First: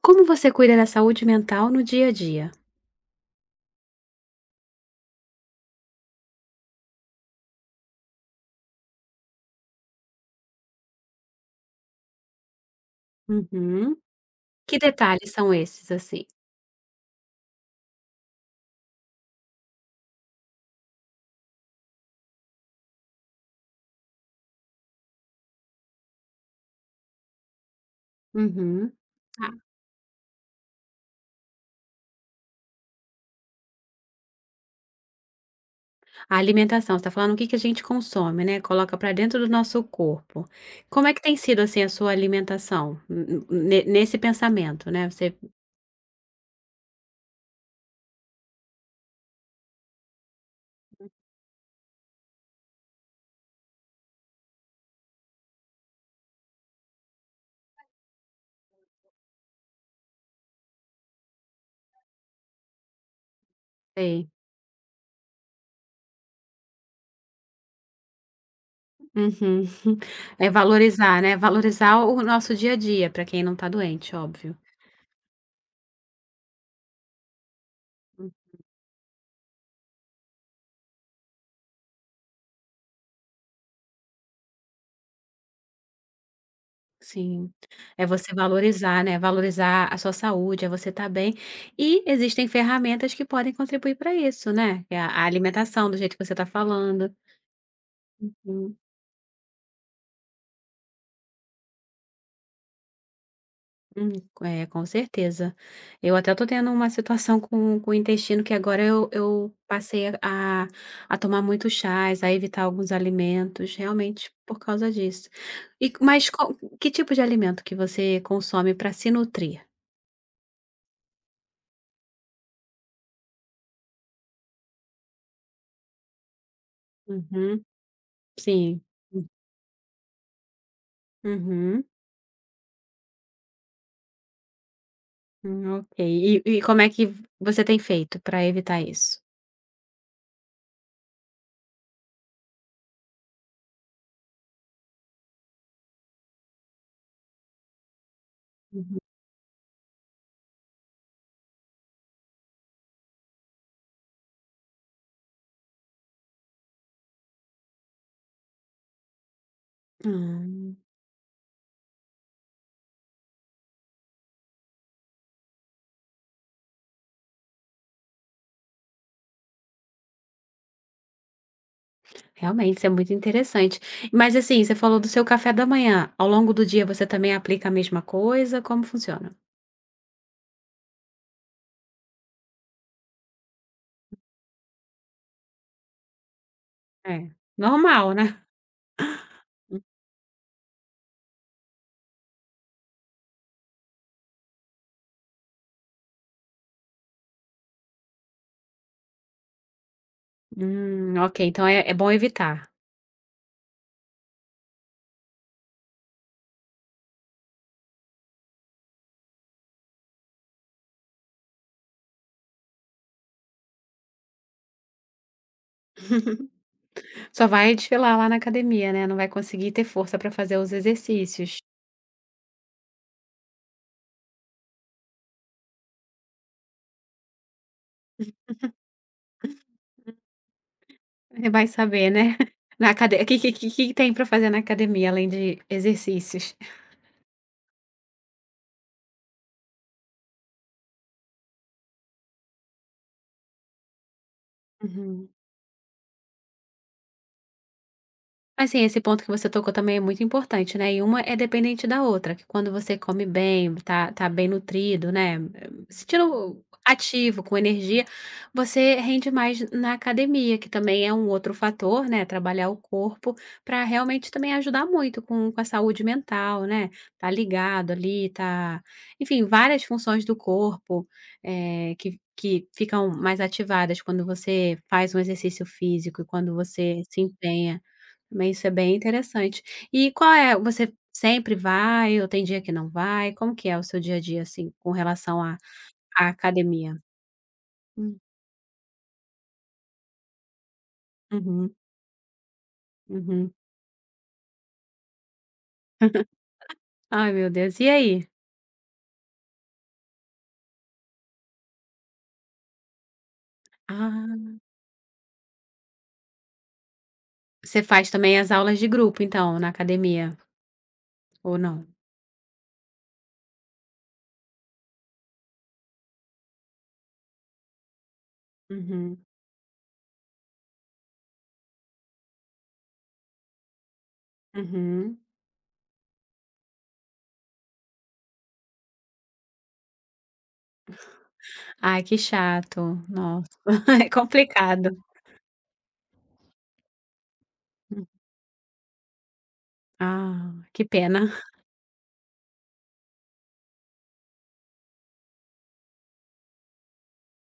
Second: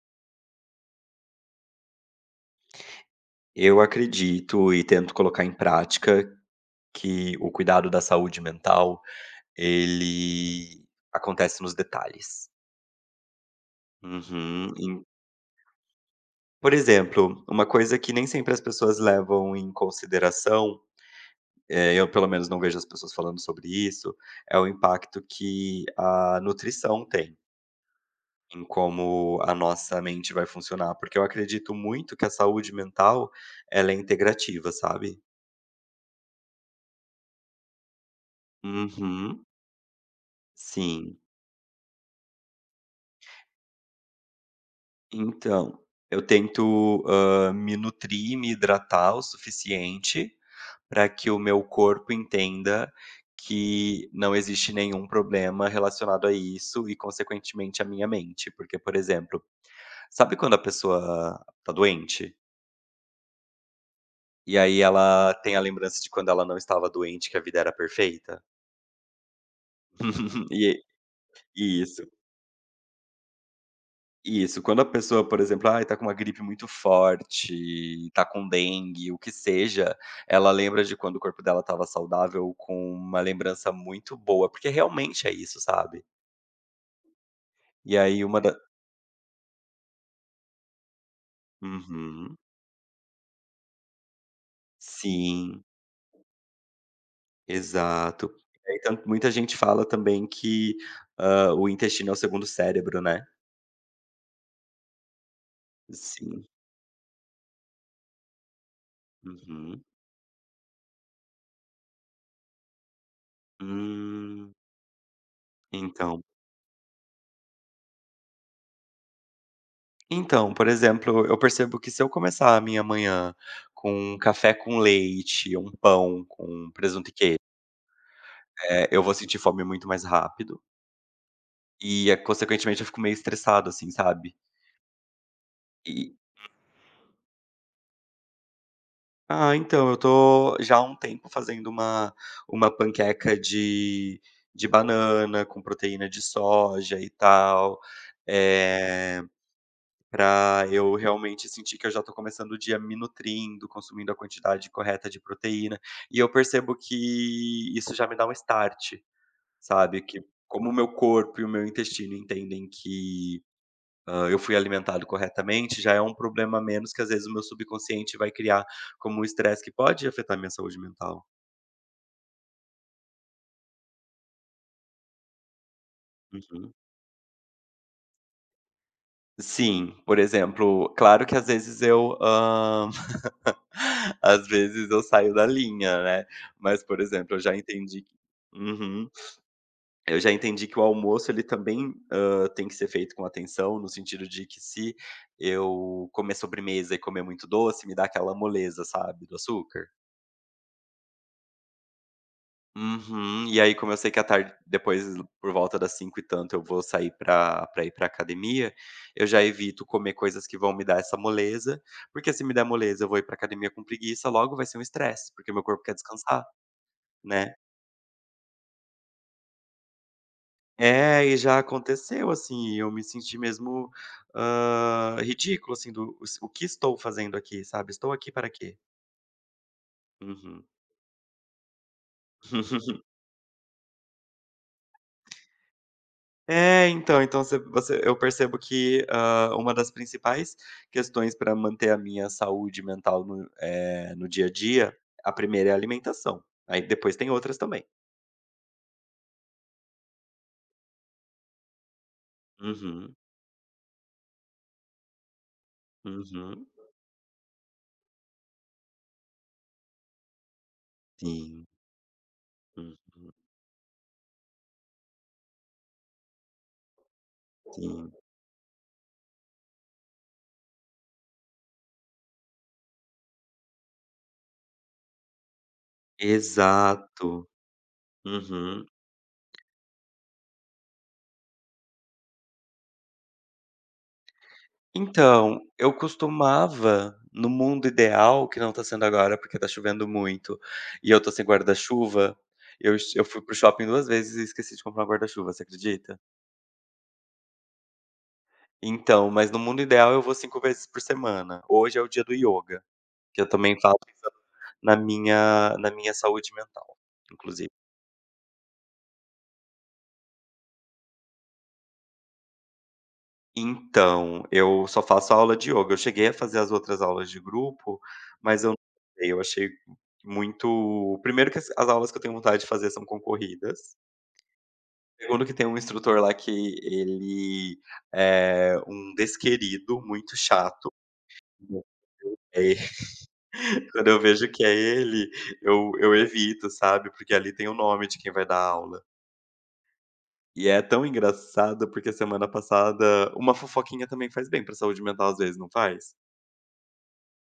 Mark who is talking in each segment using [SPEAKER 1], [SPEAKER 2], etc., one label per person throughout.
[SPEAKER 1] Como você cuida da saúde mental no dia a dia?
[SPEAKER 2] Eu acredito e tento colocar em prática que o cuidado da saúde mental, ele acontece nos detalhes.
[SPEAKER 1] Uhum.
[SPEAKER 2] Uhum.
[SPEAKER 1] Que
[SPEAKER 2] Em
[SPEAKER 1] detalhes são esses, assim?
[SPEAKER 2] por exemplo, uma coisa que nem sempre as pessoas levam em consideração, eu pelo menos não vejo as pessoas falando sobre isso, é o impacto que a nutrição tem em
[SPEAKER 1] Uhum.
[SPEAKER 2] como
[SPEAKER 1] Ah,
[SPEAKER 2] a nossa mente vai funcionar, porque eu acredito muito que a saúde mental, ela é integrativa, sabe.
[SPEAKER 1] a alimentação, você tá falando o que que a gente consome, né, coloca para dentro
[SPEAKER 2] Uhum.
[SPEAKER 1] do nosso corpo. Como é
[SPEAKER 2] Sim.
[SPEAKER 1] que tem sido, assim, a sua alimentação n ne nesse pensamento, né, você
[SPEAKER 2] Então, eu tento, me nutrir me hidratar o suficiente para que o meu corpo entenda que não existe nenhum problema relacionado a isso e, consequentemente, a minha mente. Porque, por exemplo, sabe quando a pessoa tá doente
[SPEAKER 1] tem.
[SPEAKER 2] e aí ela tem a lembrança de quando ela não estava doente, que a vida era perfeita?
[SPEAKER 1] Uhum. É
[SPEAKER 2] E
[SPEAKER 1] valorizar, né,
[SPEAKER 2] e
[SPEAKER 1] valorizar
[SPEAKER 2] isso.
[SPEAKER 1] o nosso dia a dia para quem não está doente, óbvio.
[SPEAKER 2] Isso, quando a pessoa, por exemplo, ai, tá com uma gripe muito forte, tá com dengue, o que seja, ela lembra de quando o corpo dela estava saudável com uma lembrança muito boa, porque realmente é isso, sabe.
[SPEAKER 1] Sim.
[SPEAKER 2] E
[SPEAKER 1] É
[SPEAKER 2] aí
[SPEAKER 1] você
[SPEAKER 2] uma da.
[SPEAKER 1] valorizar, né, valorizar a sua saúde, é você estar bem. E
[SPEAKER 2] Uhum.
[SPEAKER 1] existem ferramentas que podem contribuir para isso, né, que é a
[SPEAKER 2] Sim,
[SPEAKER 1] alimentação, do jeito que você está falando.
[SPEAKER 2] exato. E
[SPEAKER 1] Hum,
[SPEAKER 2] aí tanto muita gente fala também que, o intestino é o segundo cérebro, né.
[SPEAKER 1] hum, é, com certeza. Eu até
[SPEAKER 2] Sim.
[SPEAKER 1] estou tendo uma situação com o intestino que agora eu
[SPEAKER 2] Uhum.
[SPEAKER 1] passei a tomar muitos chás, a evitar alguns alimentos, realmente
[SPEAKER 2] Hum,
[SPEAKER 1] por causa disso. E,
[SPEAKER 2] então
[SPEAKER 1] mas que tipo de alimento que você consome para se nutrir?
[SPEAKER 2] Então, por exemplo, eu percebo que se eu começar a minha manhã com um café com leite, um pão com presunto e queijo,
[SPEAKER 1] Uhum, sim.
[SPEAKER 2] eu vou sentir fome muito mais rápido
[SPEAKER 1] Uhum.
[SPEAKER 2] e, consequentemente, eu fico meio estressado, assim, sabe.
[SPEAKER 1] Ok.
[SPEAKER 2] E
[SPEAKER 1] E como é que você tem feito para evitar isso?
[SPEAKER 2] então, eu tô já há um tempo fazendo uma panqueca de banana com proteína de soja e tal,
[SPEAKER 1] Uhum.
[SPEAKER 2] eh para eu realmente sentir que eu já estou começando o dia me nutrindo, consumindo a quantidade correta de proteína. E eu percebo que isso já me dá um start, sabe, que como o
[SPEAKER 1] Hum,
[SPEAKER 2] meu corpo e o meu intestino entendem que, eu fui alimentado corretamente, já é um problema a menos que às vezes o meu subconsciente vai criar como um estresse que pode afetar minha saúde mental.
[SPEAKER 1] realmente isso é muito interessante. Mas, assim, você falou do seu café da manhã, ao longo do
[SPEAKER 2] Uhum.
[SPEAKER 1] dia você também aplica a mesma coisa, como funciona?
[SPEAKER 2] Sim, por exemplo, claro que às vezes ah, Às vezes eu saio da linha, né. Mas, por
[SPEAKER 1] É,
[SPEAKER 2] exemplo, eu já entendi que.
[SPEAKER 1] normal, né?
[SPEAKER 2] Uhum. Eu já entendi que o almoço ele também, tem que ser feito com atenção, no sentido de que se eu comer sobremesa e comer muito doce, me dá aquela moleza, sabe, do açúcar.
[SPEAKER 1] Ok, então é bom evitar.
[SPEAKER 2] Uhum. E aí, como eu sei que à tarde depois, por volta das cinco e tanto, eu vou sair pra ir pra academia, eu já evito comer coisas que vão me dar essa moleza, porque se me der moleza, eu vou ir pra academia com preguiça, logo vai ser um estresse, porque meu corpo quer descansar,
[SPEAKER 1] Só
[SPEAKER 2] né.
[SPEAKER 1] vai desfilar lá na academia, né, não vai conseguir ter força para fazer os
[SPEAKER 2] É, e
[SPEAKER 1] exercícios.
[SPEAKER 2] já aconteceu, assim, e eu me senti mesmo, ridículo, assim, do "o que estou fazendo aqui?", sabe, "Estou aqui para quê?". Uhum.
[SPEAKER 1] Eh, vai saber, né, na acade que tem para fazer na academia além de exercícios?
[SPEAKER 2] É, então você eu percebo que, uma das principais questões para manter a minha saúde mental no dia a dia,
[SPEAKER 1] Uhum.
[SPEAKER 2] a primeira é a alimentação, aí depois tem outras também.
[SPEAKER 1] Assim, esse ponto que você tocou também é muito importante, né, e uma é dependente da outra, que quando você
[SPEAKER 2] Uhum,
[SPEAKER 1] come bem, tá bem nutrido, né, sentindo
[SPEAKER 2] uhum.
[SPEAKER 1] ativo, com energia, você rende mais na academia, que também é um outro
[SPEAKER 2] Sim,
[SPEAKER 1] fator, né, trabalhar o
[SPEAKER 2] uhum,
[SPEAKER 1] corpo para realmente também ajudar muito com a saúde mental, né, tá ligado
[SPEAKER 2] sim.
[SPEAKER 1] ali, tá enfim, várias funções do corpo, eh, que ficam mais ativadas quando você faz um exercício físico e quando você se
[SPEAKER 2] Exato.
[SPEAKER 1] empenha. Mas isso é
[SPEAKER 2] Uhum.
[SPEAKER 1] bem interessante. E qual é você sempre vai ou tem dia que não vai? Como que é o seu dia a dia, assim, com relação à
[SPEAKER 2] Então, eu
[SPEAKER 1] à academia?
[SPEAKER 2] costumava, no mundo
[SPEAKER 1] Hum,
[SPEAKER 2] ideal, que não tá sendo agora, porque tá chovendo muito, e eu tô sem
[SPEAKER 1] uhum,
[SPEAKER 2] guarda-chuva, eu fui
[SPEAKER 1] uhum.
[SPEAKER 2] para o shopping 2 vezes e esqueci de comprar um guarda-chuva, você acredita?
[SPEAKER 1] Ai, meu Deus. E aí?
[SPEAKER 2] Então, mas no mundo ideal eu vou 5 vezes por semana. Hoje é o dia do yoga, que eu também faço
[SPEAKER 1] Ah,
[SPEAKER 2] na minha saúde mental, inclusive.
[SPEAKER 1] você faz também as aulas de grupo, então, na academia, ou não?
[SPEAKER 2] Então, eu só faço aula de yoga. Eu cheguei a fazer as outras aulas de grupo, mas eu não
[SPEAKER 1] Uhum,
[SPEAKER 2] gostei, eu achei muito primeiro que as aulas que eu tenho vontade de fazer são concorridas.
[SPEAKER 1] uhum.
[SPEAKER 2] Segundo que tem um instrutor lá que ele é um desquerido, muito chato.
[SPEAKER 1] Ai, que
[SPEAKER 2] É,
[SPEAKER 1] chato. Nossa, é
[SPEAKER 2] quando eu vejo que é
[SPEAKER 1] complicado.
[SPEAKER 2] ele, eu evito, sabe, porque ali tem o
[SPEAKER 1] Hum.
[SPEAKER 2] nome de quem vai dar aula.
[SPEAKER 1] Ah,
[SPEAKER 2] E é
[SPEAKER 1] que
[SPEAKER 2] tão
[SPEAKER 1] pena.
[SPEAKER 2] engraçado, porque semana passada uma fofoquinha também faz bem pra saúde mental, às vezes, não faz?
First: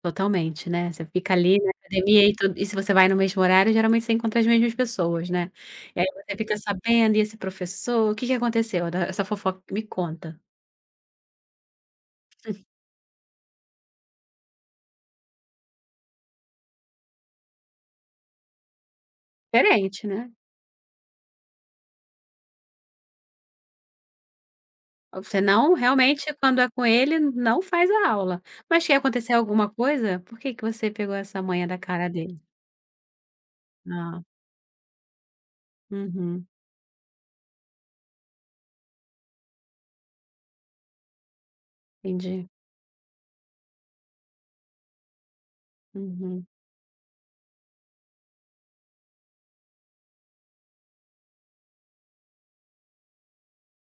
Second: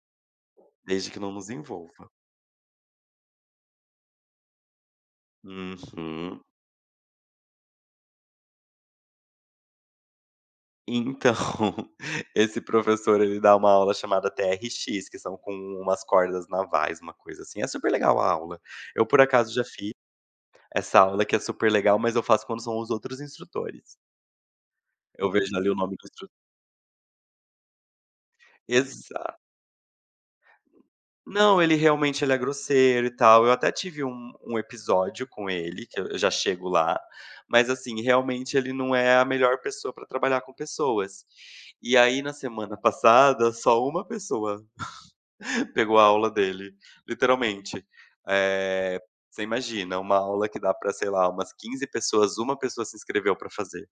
[SPEAKER 1] Totalmente, né, você
[SPEAKER 2] Desde que não
[SPEAKER 1] fica
[SPEAKER 2] nos
[SPEAKER 1] ali na
[SPEAKER 2] envolva.
[SPEAKER 1] academia e to e se você vai no mesmo horário, geralmente você encontra as mesmas pessoas, né. E aí você
[SPEAKER 2] Uhum.
[SPEAKER 1] fica sabendo, e esse professor, o que que aconteceu? Essa fofoca me conta.
[SPEAKER 2] Então, esse professor ele dá uma aula chamada TRX, que são com umas cordas navais, uma coisa assim. É super legal a aula. Eu, por acaso, já fiz
[SPEAKER 1] Diferente, né.
[SPEAKER 2] essa aula que é super legal, mas eu faço quando são os outros instrutores. Eu
[SPEAKER 1] Você
[SPEAKER 2] vejo ali
[SPEAKER 1] não
[SPEAKER 2] o nome do instrutor.
[SPEAKER 1] realmente, quando é com ele, não faz a aula. Mas se acontecer
[SPEAKER 2] Exato.
[SPEAKER 1] alguma coisa? Por que que você pegou essa
[SPEAKER 2] Não,
[SPEAKER 1] manha
[SPEAKER 2] ele
[SPEAKER 1] da cara
[SPEAKER 2] realmente ele
[SPEAKER 1] dele?
[SPEAKER 2] é grosseiro e tal. Eu até tive
[SPEAKER 1] Ah,
[SPEAKER 2] um episódio com ele, que eu já
[SPEAKER 1] uhum,
[SPEAKER 2] chego lá, mas assim, realmente ele não é a melhor pessoa para trabalhar com pessoas. E aí, na
[SPEAKER 1] entendi.
[SPEAKER 2] semana passada, só uma pessoa pegou a aula
[SPEAKER 1] Uhum.
[SPEAKER 2] dele, literalmente. Eh, você imagina, uma aula que dá para sei lá, umas 15 pessoas, uma pessoa se inscreveu para fazer.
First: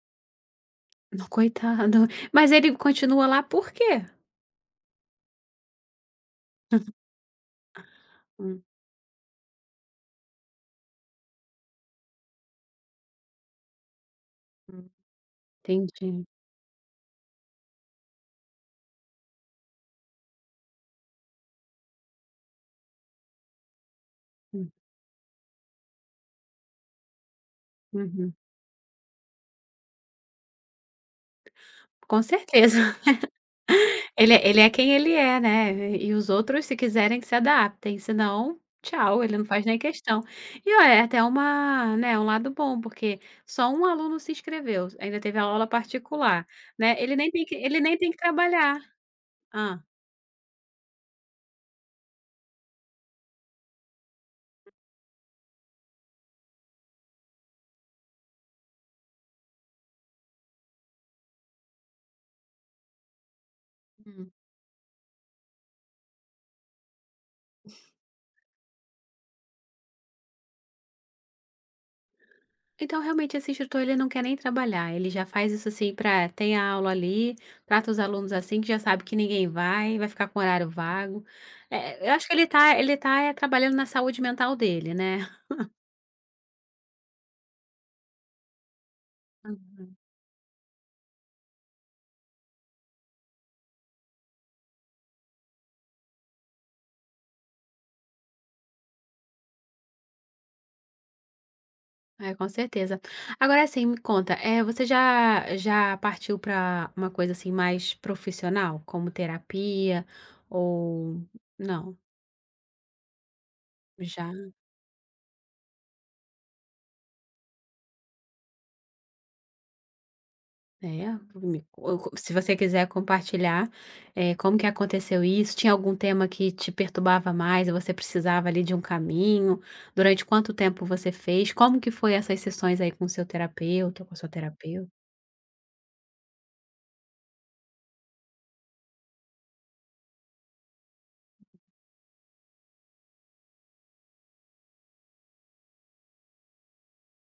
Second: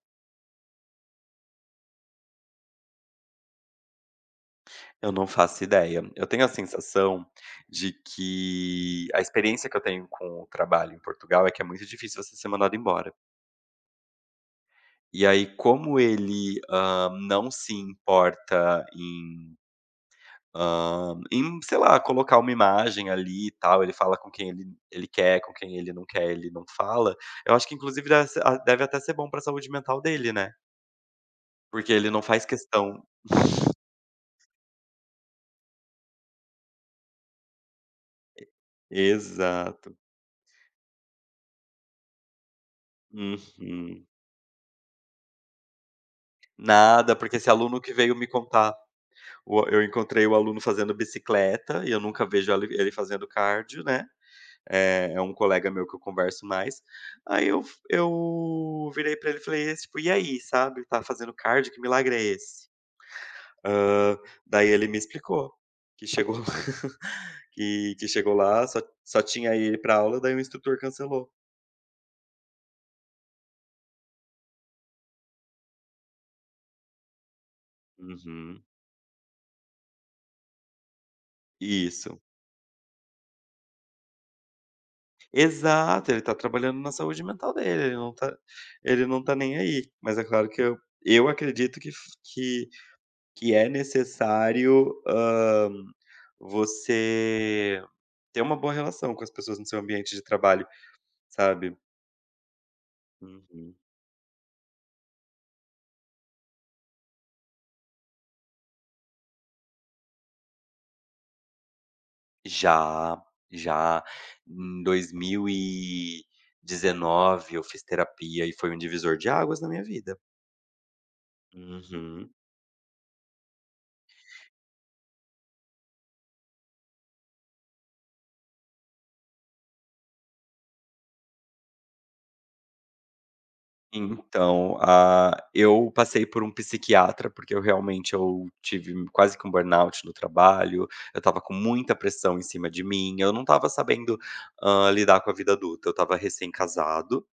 [SPEAKER 1] No coitado. Mas ele continua lá por quê?
[SPEAKER 2] Eu não faço ideia. Eu tenho a sensação de
[SPEAKER 1] Hum,
[SPEAKER 2] que a experiência que eu tenho com o trabalho em Portugal é que é muito difícil você ser mandado embora.
[SPEAKER 1] hum,
[SPEAKER 2] E aí, como
[SPEAKER 1] entendi.
[SPEAKER 2] ele, não se importa em, sei lá, colocar uma imagem ali e tal, ele fala com quem ele
[SPEAKER 1] Hum,
[SPEAKER 2] ele quer, com quem ele não quer, ele não fala. Eu acho que inclusive deve
[SPEAKER 1] uhum.
[SPEAKER 2] se a deve até ser bom pra saúde mental dele, né. Porque ele
[SPEAKER 1] Com
[SPEAKER 2] não faz
[SPEAKER 1] certeza.
[SPEAKER 2] questão.
[SPEAKER 1] Ele é quem ele é, né, e os outros se quiserem que se adaptem, senão tchau, ele não faz nem
[SPEAKER 2] Exato.
[SPEAKER 1] questão. E olha, é até uma né, um lado bom, porque só um
[SPEAKER 2] Uhum.
[SPEAKER 1] aluno se inscreveu, ainda teve a aula particular, né, ele
[SPEAKER 2] Nada,
[SPEAKER 1] nem
[SPEAKER 2] porque
[SPEAKER 1] tem
[SPEAKER 2] esse
[SPEAKER 1] que ele
[SPEAKER 2] aluno que
[SPEAKER 1] nem tem
[SPEAKER 2] veio
[SPEAKER 1] que
[SPEAKER 2] me contar.
[SPEAKER 1] trabalhar.
[SPEAKER 2] O Eu
[SPEAKER 1] Hã.
[SPEAKER 2] encontrei o aluno fazendo bicicleta e eu nunca vejo ele fazendo cardio, né. É um colega meu que eu converso mais. Aí eu virei pra ele e falei, tipo: "E aí, sabe, tá fazendo cardio? Que milagre é esse?" Hã,
[SPEAKER 1] Hum.
[SPEAKER 2] daí ele me explicou que chegou, que chegou lá, só tinha ele para aula, daí o instrutor cancelou.
[SPEAKER 1] Então realmente esse instrutor ele não quer nem trabalhar, ele já faz isso assim para tem a aula ali, trata os alunos assim
[SPEAKER 2] Uhum.
[SPEAKER 1] que já sabe que ninguém vai, vai ficar com horário vago. Eh, eu
[SPEAKER 2] Isso.
[SPEAKER 1] acho que ele tá, eh, trabalhando na saúde mental dele, né.
[SPEAKER 2] Exato, ele tá trabalhando na saúde mental dele, ele não tá nem aí. Mas é claro que eu acredito que f que é necessário, você ter uma boa relação com as pessoas no seu ambiente de trabalho, sabe.
[SPEAKER 1] É, com certeza. Agora
[SPEAKER 2] Uhum.
[SPEAKER 1] assim, me conta, É você já já partiu para uma coisa, assim, mais profissional, como terapia ou não?
[SPEAKER 2] Já, já.
[SPEAKER 1] Já?
[SPEAKER 2] Em 2019 eu fiz terapia e foi um divisor de águas na minha vida.
[SPEAKER 1] É? Me co
[SPEAKER 2] Uhum.
[SPEAKER 1] se você quiser compartilhar, é como que aconteceu isso, tinha algum tema que te perturbava mais e você precisava ali de um caminho? Durante quanto tempo você fez? Como que foi essas sessões aí com o seu terapeuta, com a sua
[SPEAKER 2] Então,
[SPEAKER 1] terapeuta?
[SPEAKER 2] eu passei por um psiquiatra, porque eu realmente eu tive quase que um burnout no trabalho, eu estava com muita pressão em cima de mim, eu não estava sabendo, lidar com a vida adulta, eu estava recém-casado.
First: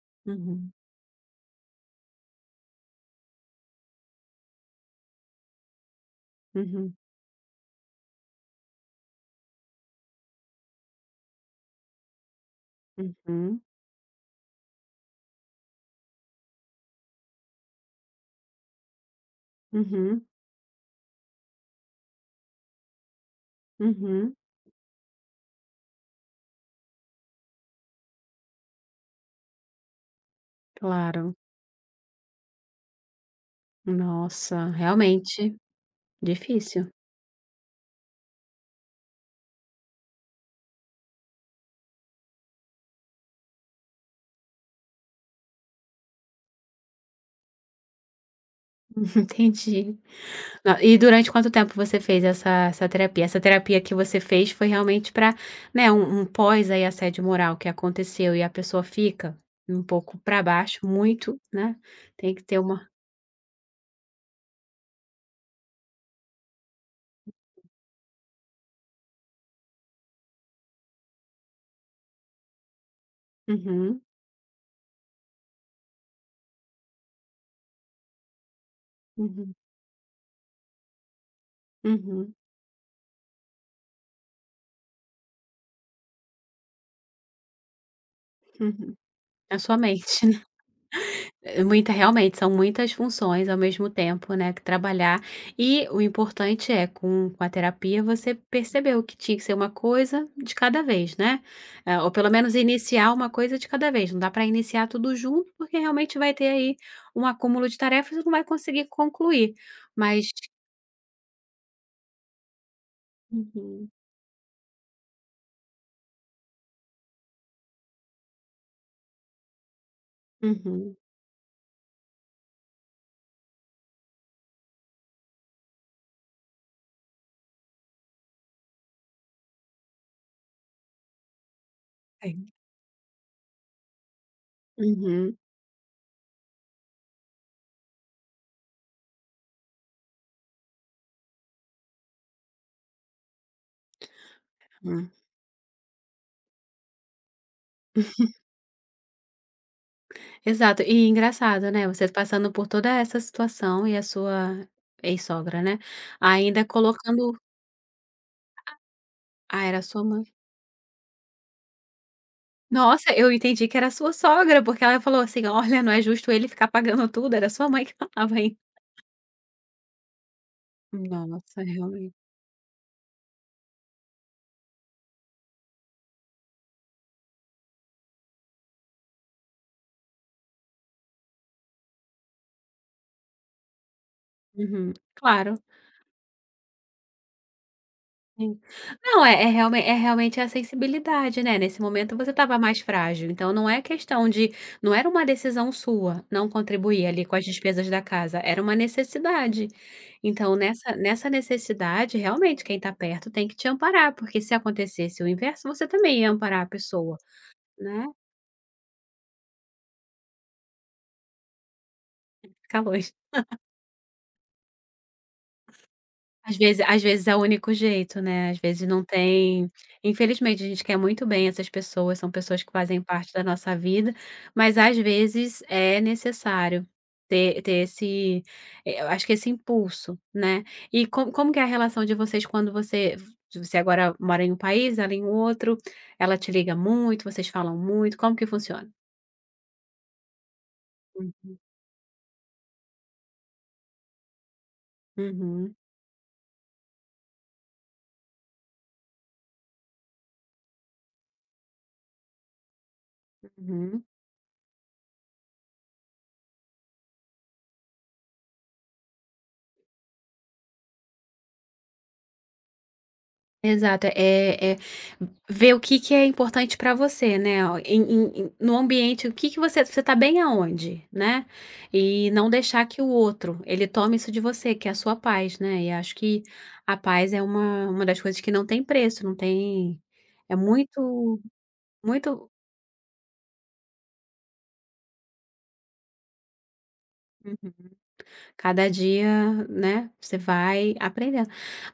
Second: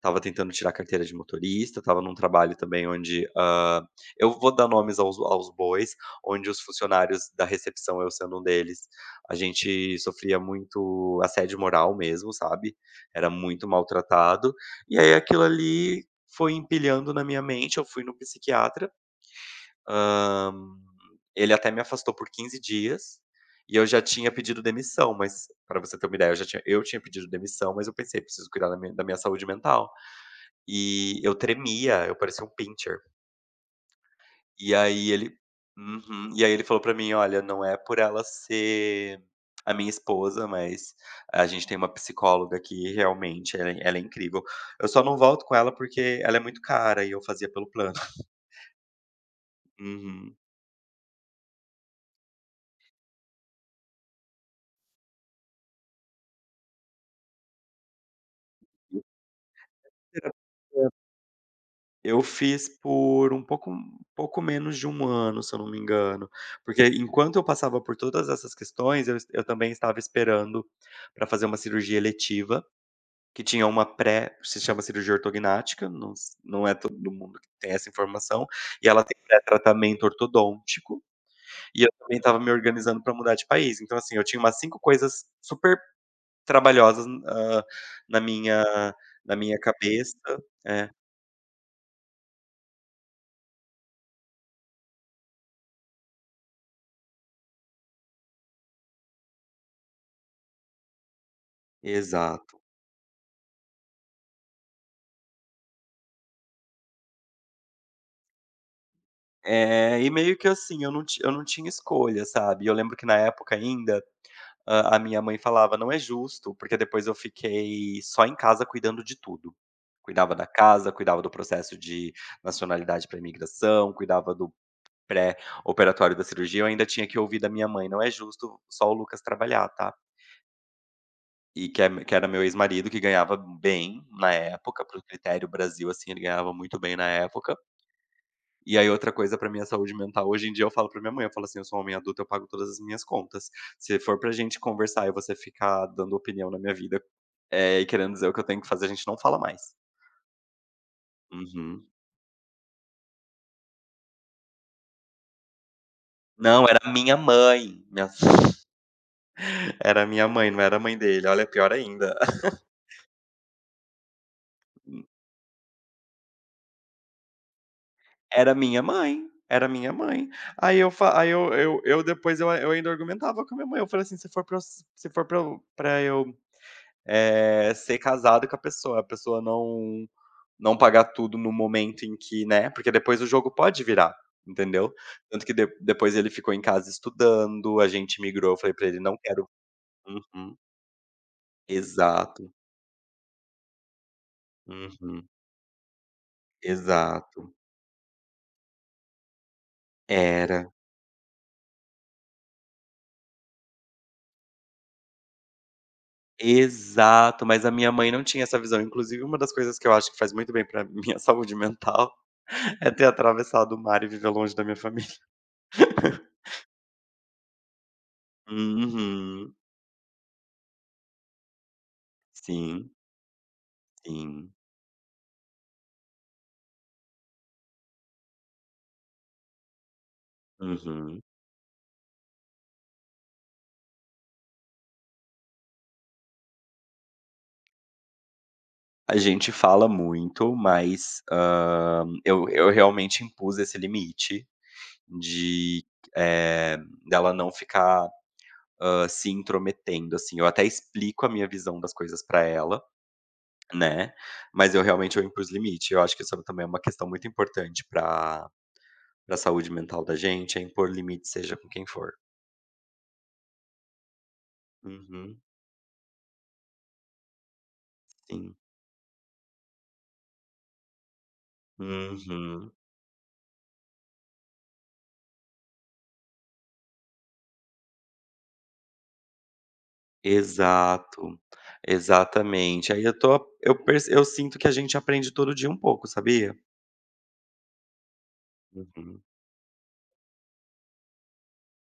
[SPEAKER 2] Tava tentando tirar
[SPEAKER 1] Uhum,
[SPEAKER 2] a carteira de motorista, tava num trabalho também onde, eu vou dar nomes aos bois, onde os
[SPEAKER 1] uhum,
[SPEAKER 2] funcionários da recepção, eu sendo um deles, a gente sofria muito assédio moral mesmo, sabe, era
[SPEAKER 1] uhum,
[SPEAKER 2] muito maltratado. E aí aquilo ali foi empilhando na minha mente, eu fui no psiquiatra,
[SPEAKER 1] uhum,
[SPEAKER 2] hã, ele até me afastou por 15 dias, e eu já tinha
[SPEAKER 1] uhum,
[SPEAKER 2] pedido demissão, mas para você ter uma ideia, eu já tinha eu tinha pedido demissão, mas eu pensei: "Preciso cuidar da minha saúde mental". E eu
[SPEAKER 1] claro.
[SPEAKER 2] tremia, eu parecia um pincher.
[SPEAKER 1] Nossa,
[SPEAKER 2] E aí ele.
[SPEAKER 1] realmente
[SPEAKER 2] Uhum. E aí ele falou
[SPEAKER 1] difícil.
[SPEAKER 2] pra mim: "Olha, não é por ela ser a minha esposa, mas a gente tem uma psicóloga que realmente ela é incrível. Eu só não volto com ela porque ela é muito cara e eu fazia pelo plano".
[SPEAKER 1] Entendi.
[SPEAKER 2] Uhum.
[SPEAKER 1] Na e durante quanto tempo você fez essa terapia? Essa terapia que você fez foi realmente para né, um pós aí assédio moral que aconteceu e a pessoa fica um pouco para baixo,
[SPEAKER 2] Terapia.
[SPEAKER 1] muito, né,
[SPEAKER 2] Eu
[SPEAKER 1] tem que ter
[SPEAKER 2] fiz
[SPEAKER 1] uma.
[SPEAKER 2] por um pouco menos de um ano, se eu não me engano, porque enquanto eu passava por todas essas questões, eu também estava esperando para fazer uma cirurgia eletiva. Que tinha uma
[SPEAKER 1] Uhum,
[SPEAKER 2] pré Se chama cirurgia ortognática, não é todo mundo que tem essa informação, e ela tem
[SPEAKER 1] uhum,
[SPEAKER 2] pré-tratamento ortodôntico, e eu também
[SPEAKER 1] uhum,
[SPEAKER 2] estava me organizando para mudar de país. Então, assim, eu tinha umas 5 coisas super trabalhosas, na minha
[SPEAKER 1] uhum.
[SPEAKER 2] na
[SPEAKER 1] A
[SPEAKER 2] minha
[SPEAKER 1] sua
[SPEAKER 2] cabeça.
[SPEAKER 1] mente, né.
[SPEAKER 2] É,
[SPEAKER 1] É muita realmente, são muitas funções ao mesmo tempo, né, que trabalhar. E o importante é com a terapia você percebeu que tinha que ser uma coisa de cada vez, né. Eh, ou pelo menos
[SPEAKER 2] exato.
[SPEAKER 1] iniciar uma coisa de cada vez, não dá para iniciar tudo junto, porque realmente vai ter aí um acúmulo de tarefas e não vai conseguir concluir,
[SPEAKER 2] É, e
[SPEAKER 1] mas
[SPEAKER 2] meio que assim, eu não tinha escolha, sabe. Eu lembro que na época
[SPEAKER 1] uhum,
[SPEAKER 2] ainda. A minha mãe falava: "Não é justo", porque depois eu fiquei só em casa cuidando de tudo. Cuidava da casa,
[SPEAKER 1] uhum.
[SPEAKER 2] cuidava do processo de nacionalidade para imigração, cuidava do pré-operatório da cirurgia, eu ainda tinha que ouvir da minha mãe: "Não é justo só o Lucas trabalhar, tá?". E que é que era meu
[SPEAKER 1] Sim.
[SPEAKER 2] ex-marido, que ganhava bem na época, para o
[SPEAKER 1] Uhum,
[SPEAKER 2] critério Brasil, assim, ele ganhava muito bem na época. E aí outra coisa pra minha saúde mental, hoje em dia eu falo pra minha mãe, eu falo assim: "Eu sou um homem adulto, eu pago todas as minhas contas. Se for pra gente conversar
[SPEAKER 1] hum.
[SPEAKER 2] e você ficar dando opinião na minha vida e querendo dizer o que eu tenho que fazer, a gente não fala mais".
[SPEAKER 1] Exato, e engraçado, né,
[SPEAKER 2] Uhum.
[SPEAKER 1] você passando por toda essa situação e a sua ex-sogra, né, ainda
[SPEAKER 2] Não, era minha
[SPEAKER 1] colocando.
[SPEAKER 2] mãe. Minha
[SPEAKER 1] Ah, era sua
[SPEAKER 2] Era
[SPEAKER 1] mãe.
[SPEAKER 2] minha mãe, não era a mãe dele. Olha, pior ainda.
[SPEAKER 1] Nossa, eu entendi que era sua sogra, porque ela falou assim: "Olha, não é justo ele ficar pagando tudo", era sua mãe que falava
[SPEAKER 2] Era
[SPEAKER 1] aí."
[SPEAKER 2] minha mãe, era minha mãe. Aí eu fa aí eu
[SPEAKER 1] Nossa,
[SPEAKER 2] eu eu
[SPEAKER 1] realmente.
[SPEAKER 2] depois eu ainda argumentava com a minha mãe, eu falei assim: "Se for pra eu s se for pra eu ser casado com a pessoa não pagar tudo no momento em que, né", porque depois o jogo pode virar,
[SPEAKER 1] Uhum.
[SPEAKER 2] entendeu. Tanto que
[SPEAKER 1] Claro,
[SPEAKER 2] de depois ele ficou em casa estudando, a gente migrou, eu
[SPEAKER 1] sim.
[SPEAKER 2] falei pra ele: "Não
[SPEAKER 1] Não, é
[SPEAKER 2] quero".
[SPEAKER 1] realmente a
[SPEAKER 2] Uhum.
[SPEAKER 1] sensibilidade, né, nesse momento você
[SPEAKER 2] Exato.
[SPEAKER 1] estava mais frágil, então não é questão de, não era uma
[SPEAKER 2] Uhum.
[SPEAKER 1] decisão sua não contribuir ali com
[SPEAKER 2] Exato.
[SPEAKER 1] as despesas da casa, era uma necessidade. Então
[SPEAKER 2] Era.
[SPEAKER 1] nessa necessidade, realmente, quem está perto tem que te amparar, porque se acontecesse o inverso, você também ia amparar a pessoa,
[SPEAKER 2] Exato, mas a minha
[SPEAKER 1] né.
[SPEAKER 2] mãe não tinha essa visão. Inclusive, uma das coisas que eu acho que faz muito bem pra minha saúde mental
[SPEAKER 1] Ficar
[SPEAKER 2] é ter
[SPEAKER 1] longe.
[SPEAKER 2] atravessado o mar e viver longe da minha família.
[SPEAKER 1] Às vezes é o único jeito, né, às vezes não
[SPEAKER 2] Uhum.
[SPEAKER 1] tem infelizmente a gente quer muito bem essas pessoas, são pessoas que
[SPEAKER 2] Sim,
[SPEAKER 1] fazem parte da nossa vida,
[SPEAKER 2] sim.
[SPEAKER 1] mas às vezes é necessário ter esse eh, eu acho que esse impulso, né. E
[SPEAKER 2] Uhum.
[SPEAKER 1] como que é a relação de vocês quando você agora mora em um país, ela em outro, ela te liga muito, vocês falam muito, como que funciona?
[SPEAKER 2] A gente fala muito, mas,
[SPEAKER 1] Hum,
[SPEAKER 2] eu realmente impus esse limite
[SPEAKER 1] uhum,
[SPEAKER 2] de, eh, dela não ficar, se intrometendo, assim. Eu até explico a minha visão das coisas pra ela.
[SPEAKER 1] uhum.
[SPEAKER 2] Né, mas eu realmente eu impus limite, eu acho que isso também é uma questão muito importante para a saúde mental da gente, é impor limite seja com quem for.
[SPEAKER 1] Exato, é
[SPEAKER 2] Uhum,
[SPEAKER 1] ver o que que é importante para você, né, o em
[SPEAKER 2] sim.
[SPEAKER 1] no ambiente, o que que você tá bem aonde, né, e não
[SPEAKER 2] Uhum.
[SPEAKER 1] deixar que o outro, ele tome isso de você, que é a sua paz, né, e acho que a paz é uma das coisas que não tem preço, não tem é
[SPEAKER 2] Exato,
[SPEAKER 1] muito muito
[SPEAKER 2] exatamente. Aí eu tô eu perce eu sinto que a gente aprende todo dia um pouco, sabia?
[SPEAKER 1] uhum. Cada
[SPEAKER 2] Uhum,
[SPEAKER 1] dia, né, você vai aprendendo.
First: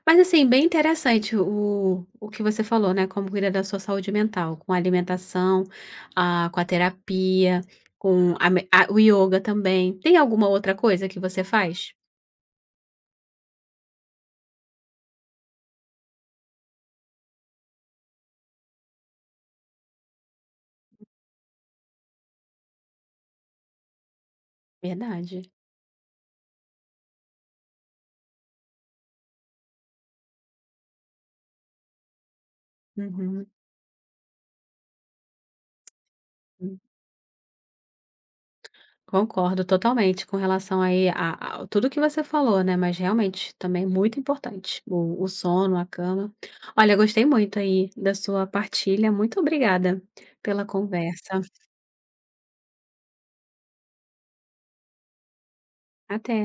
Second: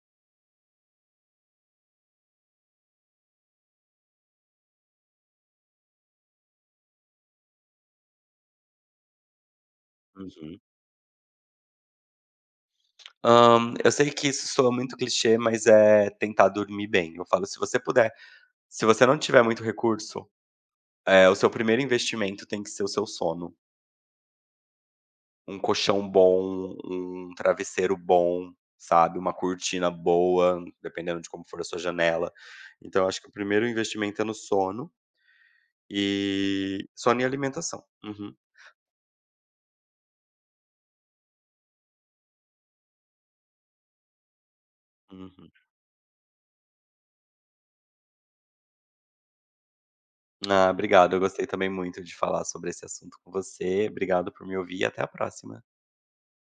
[SPEAKER 1] Mas, assim, bem interessante o que você falou, né, como cuida da sua saúde mental, com a alimentação, ah, com a terapia, com a me a o yoga também. Tem alguma
[SPEAKER 2] uhum.
[SPEAKER 1] outra coisa que você faz?
[SPEAKER 2] Eu sei que isso soa muito clichê, mas é tentar dormir bem. Eu falo, se você não tiver muito recurso, o seu primeiro investimento tem que ser o seu sono.
[SPEAKER 1] Verdade.
[SPEAKER 2] Um colchão bom, um travesseiro bom, sabe, uma cortina boa, dependendo de como for a sua janela. Então eu acho que o
[SPEAKER 1] Uhum.
[SPEAKER 2] primeiro investimento é no sono e alimentação. Uhum,
[SPEAKER 1] Concordo totalmente com relação aí a, tudo que você falou, né? Mas realmente também é muito importante o
[SPEAKER 2] uhum.
[SPEAKER 1] sono, a cama. Olha, gostei muito aí da sua partilha. Muito obrigada pela
[SPEAKER 2] Ah, obrigado, eu
[SPEAKER 1] conversa.
[SPEAKER 2] gostei também muito de falar sobre esse assunto com você. Obrigado por me ouvir e até a próxima.
[SPEAKER 1] Até.